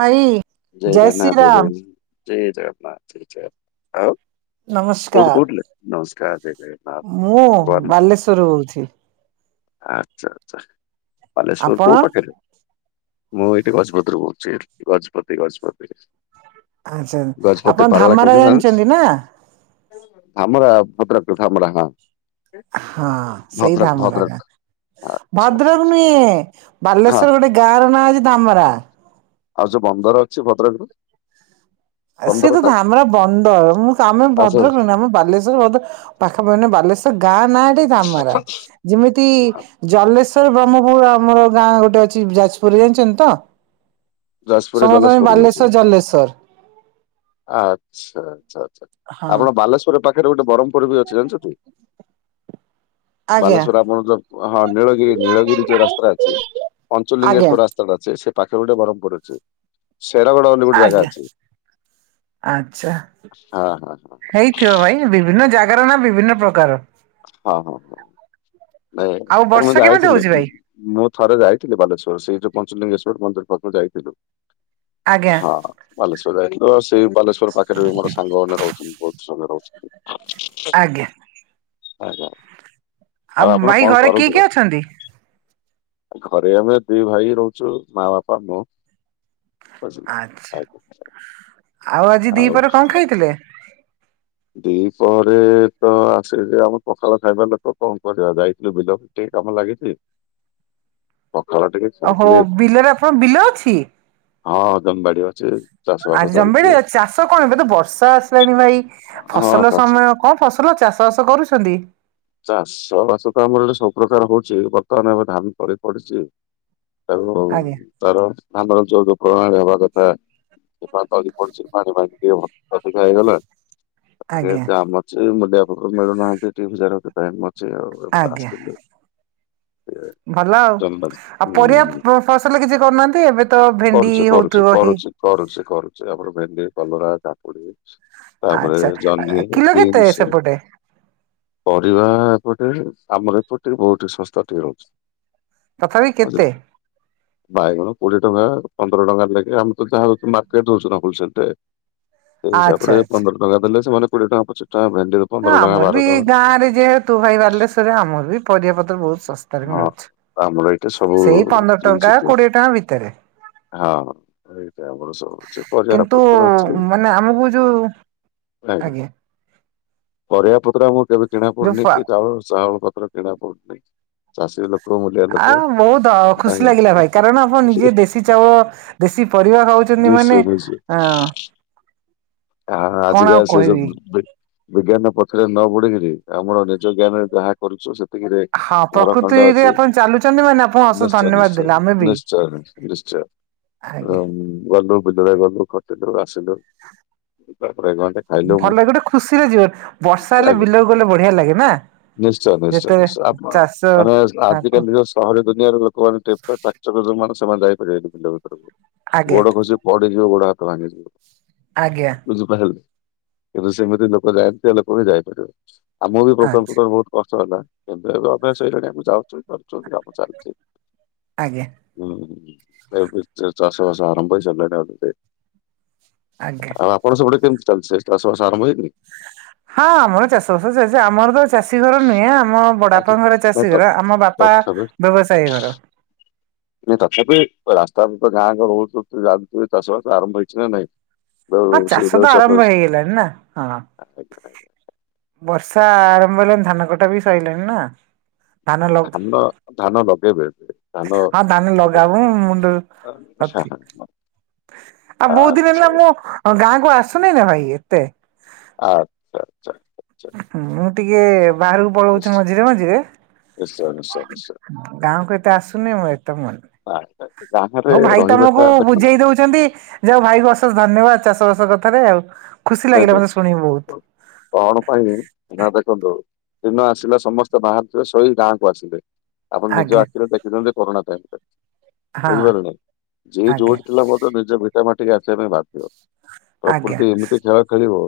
ଭାଇ। ଜୟ ଶ୍ରୀ ଜଗନ୍ନାଥ ଜୟ ରାମ ଜଗନ୍ନାଥ ଜୟ ଜଗନ୍ନାଥ ଜୟ ଜଗ ଆଉ କୋଉଠୁ ନମସ୍କାର କହୁଥିଲେ? ନମସ୍କାର ଜୟ ଜଗନ୍ନାଥ ମୁଁ ଭଗବାନ ବାଲେଶ୍ଵରରୁ କହୁଛି। [inaudible] ଆଚ୍ଛା ଆଚ୍ଛା। ବାଲେଶ୍ଵର କୋଉ ଆପଣ ପାଖରେ? ମୁଁ ଏଇଠୁ ଗଜପତି ରୁ କହୁଛି, ଗଜପତି ଗଜପତି। ଆଚ୍ଛା ଗଜପତି ଆପଣ ପାରଳା ଧାମରା କେଉଁଠି ଜାଣିଛନ୍ତି ନା? ଧାମରା ଭଦ୍ରକର ଧାମରା ହଁ। ହଁ ସେଇ ଭଦ୍ରକ ଧାମରା ଭଦ୍ରକ ଗାଁ ଆଚ୍ଛା ଆଚ୍ଛା ଭଦ୍ରକ ନୁହେଁ ହଁ ବାଲେଶ୍ଵର ଗୋଟେ ଗାଁର ନାଁ ଅଛି ଧାମରା। ଆଉ ଯୋଉ ବନ୍ଦର ଅଛି ଭଦ୍ରକର ଆ ସେ ତ ଧାମରା ବନ୍ଦର ମୁଁ ଆମେ ଆଚ୍ଛା ଭଦ୍ରକ ନୁହେଁ ଆମେ ବାଲେଶ୍ଵର। [unintelligible] ପାଖାପାଖିନା ବାଲେଶ୍ଵର ଗାଁ ନାଁ ଟି ଧାମରା। ଯେମିତି ଜଲେଶ୍ଵର ବ୍ରହ୍ମପୁର ଆମର ଗାଁ ଗୋଟେ ଅଛି ଯାଜପୁରରେ ଜାଣିଛନ୍ତି ତ? ଯାଜପୁରରେ ସମସ୍ତ ପାଇଁ ଜଲେଶ୍ଵରରେ ଅଛି ବାଲେଶ୍ଵର ଜଲେଶ୍ଵର। ଆଚ୍ଛା ଆଚ୍ଛା ଆଚ୍ଛା ହଁ ଆପଣ ବାଲେଶ୍ୱରେ ପାଖ ପାଖରେ ଗୋଟେ ବରମପୁର ବି ଅଛି ଜାଣିଛନ୍ତି? ଆଜ୍ଞା ବାଲେଶ୍ଵର ଆମଣ ତ ହଁ ନୀଳଗିରି ଆଜ୍ଞା। ନୀଳଗିରି ଯୋଉ ରାସ୍ତା ଅଛି। ପଞ୍ଚଲିଙ୍ଗେଶ୍ୱର ରାସ୍ତା ଟା ଅଛି ସେ ପାଖେ ଗୋଟେ ବରମପୁର ଅଛି। ଶେରଗଡ ବୋଲି ଗୋଟେ ଜାଗା ଆଜ୍ଞା ଅଛି ହଁ ହଁ ହ ଥିବ ଭାଇ ବିଭିନ୍ନ ଜାଗାର ନାଁ ବିଭିନ୍ନ ପ୍ରକାର। ହଁ ହଁ ହଁ ନାଇଁ ଆଉ ଆମେ ବର୍ଷା କେମିତି ଯାଇଥିଲୁ ହଉଛି ଭାଇ ମୁଁ ଥରେ ଯାଇଥିଲି ବାଲେଶ୍ୱର ସେଇ ଯୋଉ ପଞ୍ଚଲିଙ୍ଗେଶ୍ଵର ମନ୍ଦିର ପାଖକୁ ଯାଇଥିଲୁ। ଆଜ୍ଞା ହଁ। ବାଲେଶ୍ଵର ଯାଇଥିଲୁ ଆଉ ସେଇ ବାଲେଶ୍ଵର ପାଖରେ ବି ମୋର ସାଙ୍ଗମାନେ ରହୁଛନ୍ତି ବହୁତ ସାଙ୍ଗ ରହୁଛନ୍ତି। ଆଜ୍ଞା। ଆଜ୍ଞା ଆଉ ଆପଣ ଭାଇ କଣ ଘରେ କିଏ କରନ୍ତି କିଏ କଣ? ଅଛନ୍ତି? ଘରେ ଆମେ ଦି ଭାଇ ରହୁଚୁ ମାଁ, ବାପା, ମୁଁ। ବୁଝିଲେ। ଆଚ୍ଛା ଆଜ୍ଞା ଆଉ ଆଜି ଦି ପହରେ କଣ ଖାଇଥିଲେ? ଦି ପହରେ ତ ଆସିକି ଆମେ ପଖାଳ ଖାଇବା ଲୋକ। କଣ କରିବା ଯାଇଥିଲୁ ବିଲକୁ ଟିକେ କାମ ଲାଗିଚି ପଖାଳ ଟିକେ ଓହୋ ଖାଇଥିଲି ବିଲରେ ଆପଣଙ୍କ ବିଲ ଅଛି? ହଁ ଜମି ବାଡି ଅଛି ଚାଷ ବାସ ଚାଲୁଚି। ତ କଣ ଏବେ ତ ବର୍ଷା ଆସିଲାଣି ଭାଇ ହଁ ଫସଲ ଚାଷ ସମୟ କଣ ଫସଲ ଚାଷ ବାସ କରୁଛନ୍ତି? ଚାଷ ବାସ ତ ଆମର ଏଠି ସବୁ ପ୍ରକାର ହଉଚି ବର୍ତ୍ତମାନ ଏବେ ଧାନ ତଳି ପଡିଚି। ଆଉ ଆଜ୍ଞା ତାର ଆମର ଯୋଉ ଯୋଉ ପ୍ରଣାଳୀ ହବା କଥା ସେ ପା ତଳି ପଡିଛି ପାଣି ପାଣି ଟିକେ ଅଧିକା ହେଇଗଲେ। ଏ ଆଜ୍ଞା ଜାମ ଅଛି ମୂଲିଆ ଲୋକ ମିଳୁନାହାନ୍ତି ଦି ହଜାର [unintelligible] ଚି ଆଉ ଏବେ ଆଜ୍ଞା। ଟାସ୍କ କିଲେ। ଭଲ ଆଉ ଆଉ ହୁଁ ପରିବା ଫସଲ କିଛି କରୁନାହାନ୍ତି ଏବେ ତ ଭେଣ୍ଡି ହଉଥିବ ହେଇ କରୁଚି କରୁଚି ଆମର ଭେଣ୍ଡି, କଲରା, କାକୁଡି। ତାପରେ ଆଚ୍ଛା ଜହ୍ନି, କିଲୋ କେତେ ବିନ୍ସ। ସେପଟେ ପରିବା ଏପଟେ ଆମର ଏପଟେ ବହୁତ ସସ୍ତା ଥିବ। ତଥାପି କେତେ ବୁଝିଲେ ବାଇଗଣ କୋଡିଏ ଟଙ୍କା ପନ୍ଦର ଟଙ୍କା ଲାଖେ ଆମେ ତ ଯାହା ହଉଚି ମାର୍କେଟ ରେ ଦଉଚୁ ନା ହୋଲସଲରେ। ସେଇ ହିସାବ ଆଚ୍ଛା ରେ ଆଚ୍ଛା। ପନ୍ଦର ଟଙ୍କା ଦେଲେ ସେମାନେ କୋଡିଏ ଟଙ୍କା ପଚିଶ ଟଙ୍କା [unintelligible] ହଁ ଆମର ବି ବାର ଟଙ୍କା ଗାଁ ରେ ଯେହେତୁ ଭାଇ ବାଲେଶ୍ଵରେ ଆମର ବି ପରିବା ପତ୍ର ବହୁତ ଶସ୍ତାରେ ହଁ ମିଳୁଛି। ଆମର ଏଇଟା ସବୁ ସେଇ ପନ୍ଦର ଜିନିଷ ଟଙ୍କା ଦିଏ କୋଡିଏ ଟଙ୍କା ଭିତରେ। ହଁ। ଏଇଟା ଆମର ସବୁ ଅଛି ପରିବା କିନ୍ତୁ ପତ୍ର ଅଛି ମାନେ ଆମକୁ ଯୋଉ ଆଜ୍ଞା। ପରିବା ପତ୍ର ଆମକୁ କେବେ କିଣା ଯୋଉ ପଡୁନି ଫା କି ଚାଉଳ ଚାଉଳ ପତ୍ର କିଣା ପଡୁନି। ଚାଷୀ ଲୋକ୍ ଆଉ ବହୁତ ଅ ଖୁସି ଲାଗିଲା ଭାଇ କାରଣ ଆପଣ ନିଜେ ଦେଶୀ ଚାଉଳ ଦେଶୀ ପରିବା ଖାଉଚନ୍ତି ମାନେ ନିଶ୍ଚୟ ନିଶ୍ଚୟ। ଆଁ ଆ ଆଜିକା ସେ କହିବି ଯୋଉ ବିଜ୍ଞାନ ପଛରେ ନ ଗୁଡେଇକିରି ଆମର ନିଜ ଜ୍ଞାନରେ ଯାହା କରୁଚୁ ସେତିକିରେ ହଁ ଘର ଖଣ୍ଡେ ପ୍ରକୃତିରେ ଅଛି ଆପଣ ଚାଲୁଛନ୍ତି ମାନେ ଆପଣ ଅଶେଷ ନିଶ୍ଚୟ ଧନ୍ୟବାଦ ନିଶ୍ଚୟ ଦେଲେ ଆମେ ବି ନିଶ୍ଚୟ ନି ନିଶ୍ଚୟ। ଆଜ୍ଞା। ଆଉ ଗଲୁ ବିଲରେ ଗଲୁ ଖଟିଲୁ ଆସିଲୁ। ତାପରେ ଗଣ୍ଡେ ଭଲ ଲାଗେ ଗୋଟେ ଖୁସିରେ ଯିବ ବର୍ଷା ହେଲେ ଆଜ୍ଞା ବିଲକୁ ଗଲେ ବଢିଆ ଲାଗେ ନା? ନିଶ୍ଚୟ ନିଶ୍ଚୟ ଯେତେବେଳେ ନିଶ୍ଚୟ ଆପଣ ଚାଷ ମାନେ ଆଜି ଆକୁ କାଲି ଯୋଉ ସହରୀ ଦୁନିଆର ଲୋକମାନେ [unintelligible] ଯୋଉ ମାନେ ସେମାନେ ଯାଇପାରିବେନି ବିଲ ଭିତରକୁ ଆଜ୍ଞା ଗୋଡ ଖସି ପଡିଯିବେ ଗୋଡହାତ ଭାଙ୍ଗି ଯିବ। ଆଜ୍ଞା। ବୁଝିପାଇଲେ କିନ୍ତୁ ସେମିତି ଲୋକ ଯାଣିଥିବା ଲୋକ ବି ଯାଇପାରିବ। ଆମକୁ ବି ପ୍ରଥମେ ଆଚ୍ଛା ପ୍ରଥମେ ବହୁତ କଷ୍ଟ ହେଲା କିନ୍ତୁ ଏବେ ଅଭ୍ୟାସ ହେଇଗଲାଣି ଆମ ଯାଉଚୁ, କରୁଚୁ, କାମ ଚାଲିଚି। ଆଜ୍ଞା। ହୁଁ, ତାପରେ ଚାଷବାସ ଆରମ୍ଭ ହେଇସାରିଲାଣି ଆ ଭିତରେ। ଆଜ୍ଞା। ତମର ସେପଟେ କେମତି ଚାଲିଚି? ଚାଷ ବାସ ଆରମ୍ଭ ହେଇନି? ହ ହଁ, ଆମର ଚାଷ ବାସ ଚାଲଚି। ଆମର ତ ଚାଷୀ ଘର ନୁହେଁ, ଆମ ଆଚ୍ଛା। ବଡାବାପା ଘର ନାଇଁ ଚାଷୀ ତ ଘର। ଆମ ବାପା ତଥାପି ବ୍ୟବସାୟ କର ତଥାପି ରାସ୍ତା ତ ଯାଁ ରହୁଛ ଯାଉିବ ଚାଷବାସ ଆରମ୍ଭ ହେଇଛି ନା ନାଇଁ [unintelligible] ହଁ, ବେଉ- ସେ ଚାଷ ବେଉ ତ ଆରମ୍ଭ ଅଛି। ହେଇଗଲାଣି ନା, ହଁ। ଆଜ୍ଞା, ଆଜ୍ଞା। ବର୍ଷା ଆରମ୍ଭ ହେଲେଣି, ଧାନ କଟା ବି ସଇଲାଣି, ନା। ଧାନ, ଧାନ ଲଗେଇବେ ଏବେ। ଧାନ ହଁ, ଧାନ ଲଗାଉ। ମୁଣ୍ଡ ଆଚ୍ଛା ଅଛି। ଆଉ ବହୁତ ଦିନ ଆଚ୍ଛା ହେଲା ମୁଁ ଗାଁ କୁ ଆସୁନି ନା ଭାଇ ଏତେ। ଆଚ୍ଛା, ଆଚଛା। ମୁଁ ଟିକେ ବାହାରକୁ ପଳଉଚି ମଝିରେ ମଝିରେ। ନିଶ୍ଚୟ ନିଶ୍ଚୟ ନିଶ୍ଚୟ। ଗାଁକୁ ଏତେ ଆସୁନି ମଁ ଏତେ, ମନ ଆଚ୍ଛା, ଗାଁରେ ହଉ ଭାଇ ତମକୁ ରହିବାଟା ବେଟର ବୁଝେଇ ଦଉଚି। ଯଉ ଭାଇ କ ଅଶେଷ ଧନ୍ୟବାଦ ଚାଷବାସ କଥାରେ ଆଉ। ଖୁସି ଆ ଲାଗିଲା ଭ ମତେ ଶୁଣିକି ବହୁତ [unintelligible] କଣ ପାଇଁ ନା ଦେଖନ୍ତୁ, ଦିନ ଆସିଲେ ସମସ୍ତେ ବାହାରିଥିବେ ଶୋଇ ଗାଁକୁ ଆସିବେ। ଆପଣ ନିଜ ଆଜ୍ଞା ଆଖିରେ ଦେଖିଚନ୍ତି କରୋନା ଟାଇମରେ। ହଁ ବୁଝିପାରିଲେ? ଜିଏ ଆଜ୍ଞା ଯୋଉଠି ଥିଲା ନିଜ ଭିଟା ମାଟିକି ଆସିବା ପାଇଁ ବାଧ୍ୟ। ଆଜ୍ଞା ପ୍ରକୃତି ଏମିତି ଖେଳ ଖେଳିବ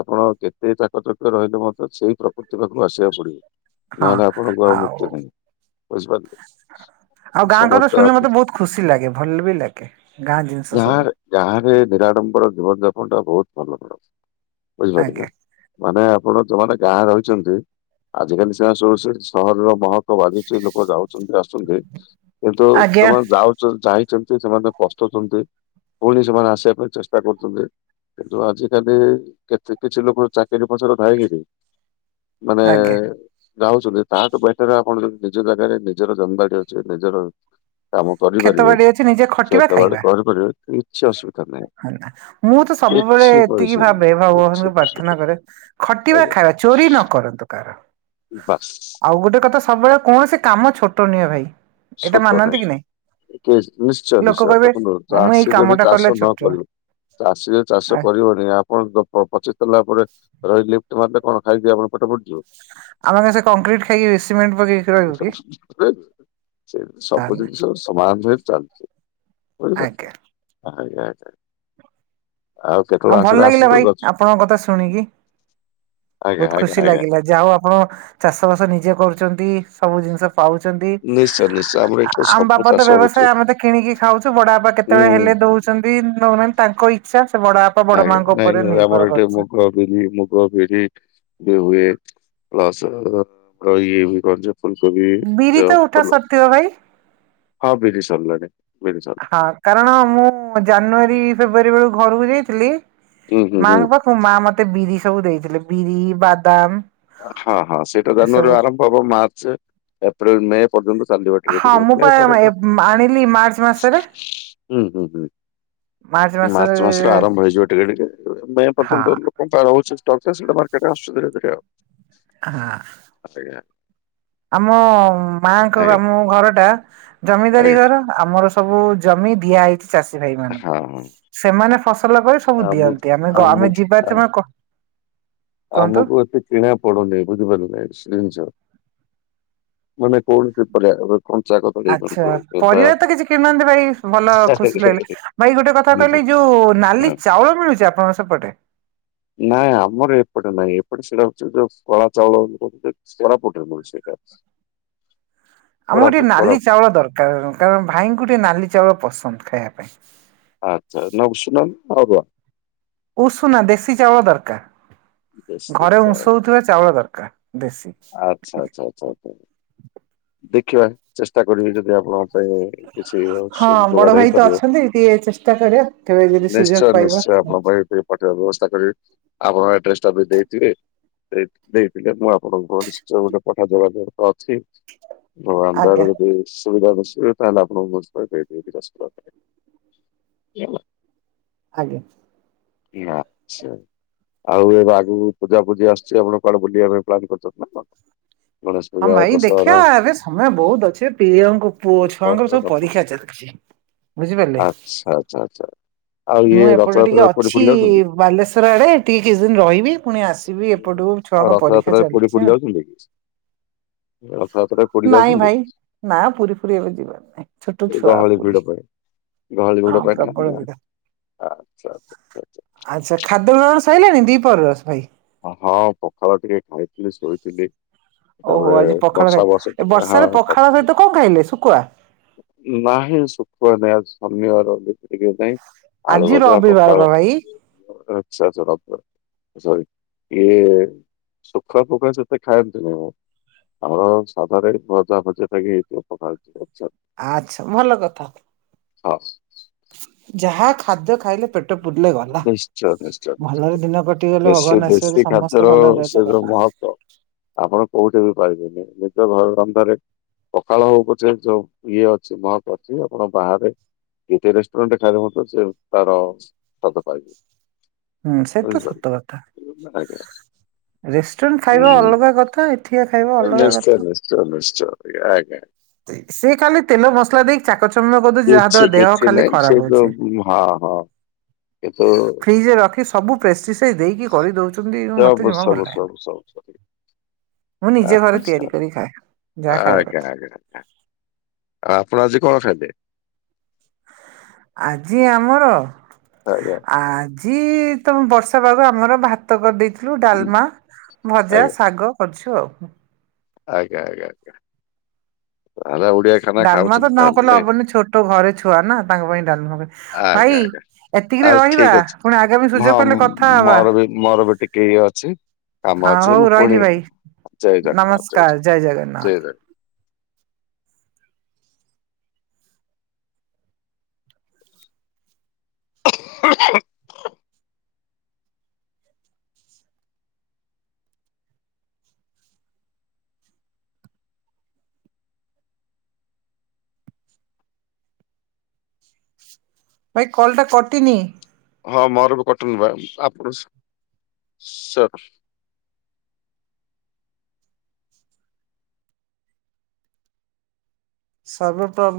ଆପଣ କେତେ ଚାକର ବାକର ରହିଲେ ମଧ୍ୟ, ସେଇ ପ୍ରକୃତି ପାଖକୁ ଆସିବାକୁ ପଡିବ। ହଁ ନହେଲେ ଆପଣ ଗ୍ରହ ମୁକ୍ତି ଆଉ ନାହିଁ, ବୁଝିପାରିଲେ? ଆଉ ଗାଁ କଥା ସମସ୍ତେ ଶୁଣିଲେ ଆପ- ମତେ ବହୁତ ଖୁସି ଲାଗେ। ଭଲ ବି ଲାଗେ। ଗାଁ ଜିନିଷ ସବୁ ବାହାରେ ନିରାଡମ୍ବର ଜୀବନ ଯାପନ ଟା ବହୁତ ଭଲ ମିଳୁଚି, ବୁଝିପାରିଲେ ନା? ଆଜ୍ଞା ମାନେ ଆପଣ ଯୋଉମାନେ ଗାଁରେ ରହିଛନ୍ତି। ଆଜିକାଲି ସେମାନେ ସବୁ ସେ ସହରର ମହ ଲୋକ ଭଧୁଛି ଲୋକ ଯାଉଛନ୍ତି ଆସୁଛନ୍ତି କିନ୍ତୁ ଆଜ୍ଞା ସେମାନେ ଯାଉ [unintelligible] ଯାଇଛନ୍ତି ସେମାନେ ପସ୍ଥଉଛନ୍ତି। ପୁଣି ସେମାନେ ଆସିବା ପାଇଁ ଚେଷ୍ଟା କରୁଛନ୍ତି। କିନ୍ତୁ ଆଜିିକାଲି କେତେ କିଛି ଲୋକ ଚାକିରି ପଛରେ ଥାଇ କିରି ମାନେ ଆଜ୍ଞା ଯାଉଛନ୍ତି ତାଠୁ ବେଟର ଆପଣ ଯ ନିଜ ଜାଗାରେ ନିଜର ଜମବାଡି ଅଛି। ନିଜର କାମ କ୍ଷେତ କରିପାରିବେ। ବାଡି ଅଛି ନିଜେ ଖଟିବା ସେତେବେଳେ ଖାଇବା କରିପାରିବେ କିଛି ଅସୁବିଧା ନାହିଁ। ମୁଁ ତ ସବୁବେଳେ କିଛି ଏତିକି ପଇସା ନାହିଁ ଭାବେ, କିଛି ଭଗବାନଙ୍କୁ ପଇସା ପ୍ରାର୍ଥନା ନାହିଁ କରେ ଖଟିବା ଆଜ୍ଞା ଖାଇବା। ଚୋରି ନ କରନ୍ତୁ କାହାର। ବାସ୍। ଆଉ ଗୋଟେ କଥା ସବୁବେଳେ କୌଣସି କାମ ଛୋଟ ନୁହେଁ ଭାଇ। ଏଇଟା ଛୋଟ ମାନନ୍ତି ନାଇଁ କି ନିଶ୍ଚୟ ଲୋକ ନିଶ୍ଚୟ, କହିବେ ଦେଖନ୍ତୁ ମୁଁ ଏଇ ଚାଷୀ କାମ ଯଦି ଟା କଲେ ଚାଷ ଛୋଟ ନ ଚାଷୀ ଯଉ ଚାଷ କରିବନି ଆପଣ ପଚି ସରିଲ ପରେ ରହି ଲିଫ୍ଟ ମାରିଲେ କଣ ଖାଇଦି ଆପଣ ପେଟ ପଡିଯିବ [unintelligible] ଆମେ ସେ କଂକ୍ରିଟ୍ ଖାଇକି ବେଶ [unintelligible] ସେ ସବୁ ତାହେଲେ ଜିନିଷ ସମାଧାନ ହେଇ ଚାଲୁଚି। [unintelligible] ଆଜ୍ଞା ଆଉ ଆଉ କେତେବେଳେ ଭଲ ଆସିଲେ ଲାଗିଲା ଆସନ୍ତୁ ଭାଇ [unintelligible] ଆପଣଙ୍କ କଥା ଶୁଣିକି ଆଜ୍ଞା ବହୁତ ଆଜ୍ଞା ଖୁସି ଆଜ୍ଞା! ଲାଗିଲା ଯାହା ହଉ ଆପଣ ଚାଷବାସ ନିଜେ କରୁଚନ୍ତି। ସବୁ ଜିନିଷ ପାଉଚନ୍ତି। ନିଶ୍ଚୟ ନିଶ୍ଚୟ ଆମର ଆ ଏଠି ଆମ୍ ସବୁ ବାପା ତ ଚାଷ ବ୍ୟବସାୟ ହଉଛି ଆମେ ତ କିଣିକି ଖାଉଚୁ ବଡବାପା ହୁଁ କେତେବେଳେ ହୁଁ, ହେଲେ ହୁଁ। ଦଉ ଅଛନ୍ତି [unintelligible] ତାଙ୍କ ଇଚ୍ଛା ସେ ବଡା ଆଜ୍ଞ ନାଇଁ ଆମର ଏଠି ମୁଗ [unintelligible] ମୁଗ, ବିରି ଏ ହୁଏ ପ୍ଲସ କ ଇଏ [unintelligible] ଫୁଲକୋବି ବିରି ଯ ତ ଉଠା ଫୁଲ ସରିଥିବ ଭାଇ ହଁ ବିରି ସାରିଲାଣି ବିରି ସରି ହଁ କାରଣ ମୁଁ ଜାନୁଆରୀ ଫେବୃଆରୀ ବେଳକୁ ଘରକୁ ଯାଇଥିଲି ହୁଁ ହୁଁ ହୁଁ ମାଙ୍କ ପାଖ ମୋ ମା ମତେ ବିରି ସବୁ ଦେଇଥିଲେ ବିରି, ବାଦାମ୍ ହଁ ହଁ ସେଇଟା ଜାନୁଆରୀ ଆରମ୍ଭ ହବ ମାର୍ଚ୍ଚ ଏପ୍ରିଲ ମେ ପର୍ଯ୍ୟନ୍ତ ଚାଲିବ ଟିକେ ହଁ ଟିକେ ମୁଁ ପା ମେ ପରେ [unintelligible] [unintelligible] ମାର୍ଚ୍ଚ ମାସ ହୁଁ ହୁଁ ହୁଁ! ମାର୍ଚ୍ଚ ମାସରୁ ଆରମ୍ଭ ହେଇଯିବ ଟିକେ ଟିକେ ମେ ହଁ ପର୍ଯ୍ୟନ୍ତ ଧ କନ୍ତା ରହୁଚି ସେଇଟା ମାର୍କେଟ ଆସୁ ଧୀରେ ଧୀରେ ଆଉ। ହାଁ! ଆ ସେଇଆ। ଆମ ମାଙ୍କ ଆଜ୍ଞା ଆମ ଘରଟା ଜମିଦାରି ଆଜ୍ଞା ଘର। ଆମର ସବୁ ଜମି ଦିଆ ହେଇଚି ଚାଷୀ ଭାଇ ହଁ ମାନଙ୍କୁ। ହଁ ସେମାନେ ଫସଲ କରି ସବୁ ଆମ ଦିଅନ୍ତି‌। ଆମେ ଗ ଆମେ ଆମ ଯିବା [unintelligible] କୁହନ୍ତୁ। ଆମକୁ ଏତେ କିଣା ପଡୁନି ବୁଝିପାରୁଚନ୍ତି ସେ ଜିନ୍ଷ। କଞ୍ଚା କଦଳୀ ହ ଆଛା କୁହନ୍ତୁ କିମ୍ବା ପରିବା ତ କିଛି କିଣୁନାହାନ୍ତି ଭାଇ ଭଲ ଖୁସି ଲାଗିଲା। ଭାଇ ଗୋଟେ କଥା ହଁ। କଇଲେ ଯୋଉ ନାଲି ଚାଉଳ ମିଳୁଚି ଆପଣଙ୍କ ସେପଟେ? ନାଁ ଆମର ଏ ପଟ ନାଇଁ ଏପଟେ ସେଇଟା ହଉ ଯୋଉ କଳା ଚାଉଳରା ପ ସେଇଟା। ଆମକୁ ଟିକେ କୋରାପୁଟ କୋରାପୁଟ ନାଲି ଚାଉଳ ଦରକାର କାରଣ ଭାଇଙ୍କୁ ଟିକେ ନାଲି ଚାଉଳ ପସନ୍ଦ ଖାଇବା ପାଇଁ। ଆଚ୍ଛା ନା‌ ଉସୁୁନା ନା ଅରୁଆ। ଉଷୁନା ଦେଶୀ ଚାଉଳ ବେଶ୍ ଦରକାର। ଘରେ ଆଚ୍ଛା ଉଷଉଥିବା ଚାଉଳ ଦରକାର ଦେଶୀ। ଆଚ୍ଛା ଆଚ୍ଛ ଆଚ୍ଛା। ଦେଖିବା ଚେଷ୍ଟା କରିବି ଯଦି ଆପଣଙ୍କ ପାଇଁ କିଛି ହଁ [unintelligible] ବଡ ଯୋଗାଡ ଭାଇ ତ ହେଇପାରିବ ଅଛନ୍ତି ଟିକେ ଚେଷ୍ଟା କରିବା କେବେ ଯଦି ସୁଯୋଗ ନିଶ୍ଚୟ ପାଇବା ନିଶ୍ଚୟ ଆପଣ ପାଇଁ ଟି ପଠେଇ ବ୍ୟବସ୍ଥା କରିବି ଆପଣଙ୍କ ଆଡ୍ରେସଟା ବି ଦେଇଥିବେ‌। ଦେଇ ଦେଇ [unintelligible] ମୁଁ ଆପଣଙ୍କୁ ନିଶ୍ଚୟ ଗୋଟେ [unintelligible] ଅଛି। ଆଜ୍ଞା [unintelligible] ସୁବିଧା [unintelligible] ତା ହେଲେ ଆଣଙ୍କୁ ବସ୍ତା ଦେଇ ଦେବି କିଛି ଅସୁବିଧା ନାହିଁ। [unintelligible] ଆଜ୍ଞା! [unintelligible] ଆଉ ଏବେ ଆଗକୁ ପୂଜାପୂଜି ଆସୁଛି ଆପଣ କୁଆଡେବୁଲିବା ପାଇଁ ପ୍ଲାନ୍ କରିୁଚନ୍ତି ନା କଣ ଗଣେଶ ହଁ ପୂଜା ଭାଇ ଦେଖିବା ଦଶହରା ଏବେ ସମୟ ବହୁତ୍ ଅଛି ପିଲଅଙ୍କ ପୁଅ ଛୁଆଙ୍କର ର- ସବୁ ରଥ ପରୀକ୍ଷା ଚାଲିଚି। ବୁଝିପାରିଲେ। ଆଛ ଆଚ୍ଛା ଆଚଛା ଆଉ ମୁଁ ଇଏ ଏପଟେ ଟିକେ ରଥଯାତ୍ର ଅଛି ବାଲେଶ୍ୱର ଆଡେ ଟିକେ କିଛି ଦିନ ରହିବି ପୁଣି ଆସିବି ଏପଟକୁ ଛୁଆଙ୍କ ପରି ପଦାରେ ପଡି ପଡି ଯାଉଛନ୍ତି। ରଥଯାତ୍ରାରେ ପୁରୀ [inaudible] ନାଇଁ ଯାଉଛନ୍ତି? ଭାଇ ନା ପୁରୀ ଫୁରୀ ଏବେ ଯିବାର ନାହିଁ ଛୋଟ ଏ ଛୁଆ ଗହଳି ଭିଡ ପୁରୀ ପାଇଁ ହଁ ପ୍ରବଳ ଭିଡ ଆଛା ଆଚ୍ଛା ଖାଦ୍ୟ ଗ୍ରହଣ ସରିଲାଣି ଦିପହରର ଭାଇ ହଁ ପଖାଳ ଟିକେ ଖାଇଥିଲି ଶୋଇଥିଲି। ଓହୋ ତାପରେ ଆଜି ପଖାଳ ଖାଇ ବସା ବସି ଏ ଟିକେ ହଁ ବର୍ଷାରେ ପଖାଳ ସହିତ ପକ୍ଷ କଣ ଖାଇଲେ ଶୁଖୁଆ ନାହିଁ ଶୁଖୁଆ ନାଁଇ ଆଜି ଶନିବାର ଟିକେ ନାଇଁ ଆଳୁ ଆଜି ଭଜା ରବିବାର ବା ପଖାଳ ଭାଇ [unintelligible] ଇଏ ଶୁଖୁଆ ଫୁଖୁଆ ସେତେ ଖାଆନ୍ତିନି ମ ଆମର ସାଧାରେ ଭଜା ଭଜି ଲଗେଇ ପଖାଳ ଭାତ ଖାଉଛୁ ଆଚ୍ଛା ଭଲ କଥା ହଁ ଯାହା ଖାଦ୍ୟ ଖାଇଲେ ପେଟ ପଟ ପୁରିଲେ ଗଲା ନିଶ୍ଚୟ ନିଶ୍ଚୟ ନିଶ୍ଚୟ ଭଲରେ ଦିନ କଟିଗଲେ, ଦେଶୀ ଭଗବାନ ଆଶୀର୍ବାଦ ଦେଶୀ ସମସ୍ତେ ଖାଦ୍ୟର ଭଲରେ ସେ ରହିଲେ ଯୋଉ ଗଲା [inaudible] ମହତ୍ଵ ଆପଣ କୋଉଠି ବି ପାଇବେନି ନିଜ ଘର ଧନ୍ଦାରେ ପଖାଳ ହଉ ପଛେ ଯୋଉ ଇଏ ଅଛି। ମହତ୍ ଅଛି ଆପଣ ବାହାରେ। ନିଜ ରେଷ୍ଟୁରାଣ୍ଟ ଖାଇଲେ ମଧ୍ୟ ତାର ସ୍ବାଦ ପାଇବେ। ହୁଁ ସେ ତ ବୁଝିପାରିଲେ ସତ କଥା। ଆଜ୍ଞା ରେଷ୍ଟୁରାଣ୍ଟ ଖାଇବା ଅଲଗା ହୁଁ କଥା, ଏଠିକା ଖାଇବା ଅଲଗା କଥା। ସେଟା ନିଶ୍ଚୟ। ଏହା ଆଜ୍ଞା ଠିକ୍ ସିଏ ଖାଲି ତେଲ ମସଲା ଦେଇକି ଚାକଚମ୍ୟ କରିଦେଉଛି ଯାହା ଦ୍ଵାରା ଦେହ ଖାଲି ଖରାପ ହେଉଛି। ଉମୁ ହଁ ହଁ କିନ୍ତୁ ଫ୍ରିଜ ରେ ରଖି ସବୁ ପ୍ରେଷ୍ଟିସାଇ ଦେଇକି କରିଦଉଛନ୍ତି ସବୁ ମତେ ଜମା ଭଲ ସବୁ- ସବୁ ଲାଗେନି। -ସବୁ -ସବୁ- ମୁଁ ନିଜେ ଘରେ ଆଚ୍ଛା ତିଆରି କରି ଖାଏ। ଯାହା ଖାଇବା କଥା ଆଉ ଆପଣ ଆଜି କଣ ଖାଇଲେ? ଆଜି ଆମର‌ ଆଜ୍ଞା ଆଜି ତ ବର୍ଷା ପାଗ ଆମର ଭାତ କରିଦେଇଥିଲୁ। ଥିଲୁ ଡାଲମା, ଭଜା, ଶାଗ କରୁଛୁ ଆଉ ଆଜ୍ଞା, ଆଜ୍ଞା, ଆଜ୍ଞା, ତାହେଲେ ଓଡିଆ ଖାଦ୍ୟ ଡାଲମା ତ ନ କଲେ ହବନି ଛୋଟ ଘରେ ଛୁଆ ନା ତାଙ୍କ ପାଇଁ ଡାଲମା ହୁଏ। ଭାଇ ଆଜ୍ଞା ଆଜ୍ଞା ଆ ଏତିକିରେ ରହିବା ଠିକ ଅଛି ପୁଣି ଆଗାମୀ ହଁ ସୁଯୋଗ ପଡିଲେ ମ- କଥା ହବା। ମୋର ବି ମୋର ବି ଟିକେ ଇଏ ଅଛି। କାମ ହଁ ଅଛି ମୁଁ ହଉ ପୁଣି ରହିଲି ଭାଇ, ଜୟ ଜଗନ୍ନାଥ ଜଗନ୍ନାଥ, ନମସ୍କାର, ଜୟ ଜଗନ୍ନାଥ [unintelligible] ଭାଇ କଲ ଟା କଟିନି ହଁ ମୋର ବି କଟିନି ବା ଆପଣ ସ ସର୍ଭର ପ୍ରବ୍ଲେମ୍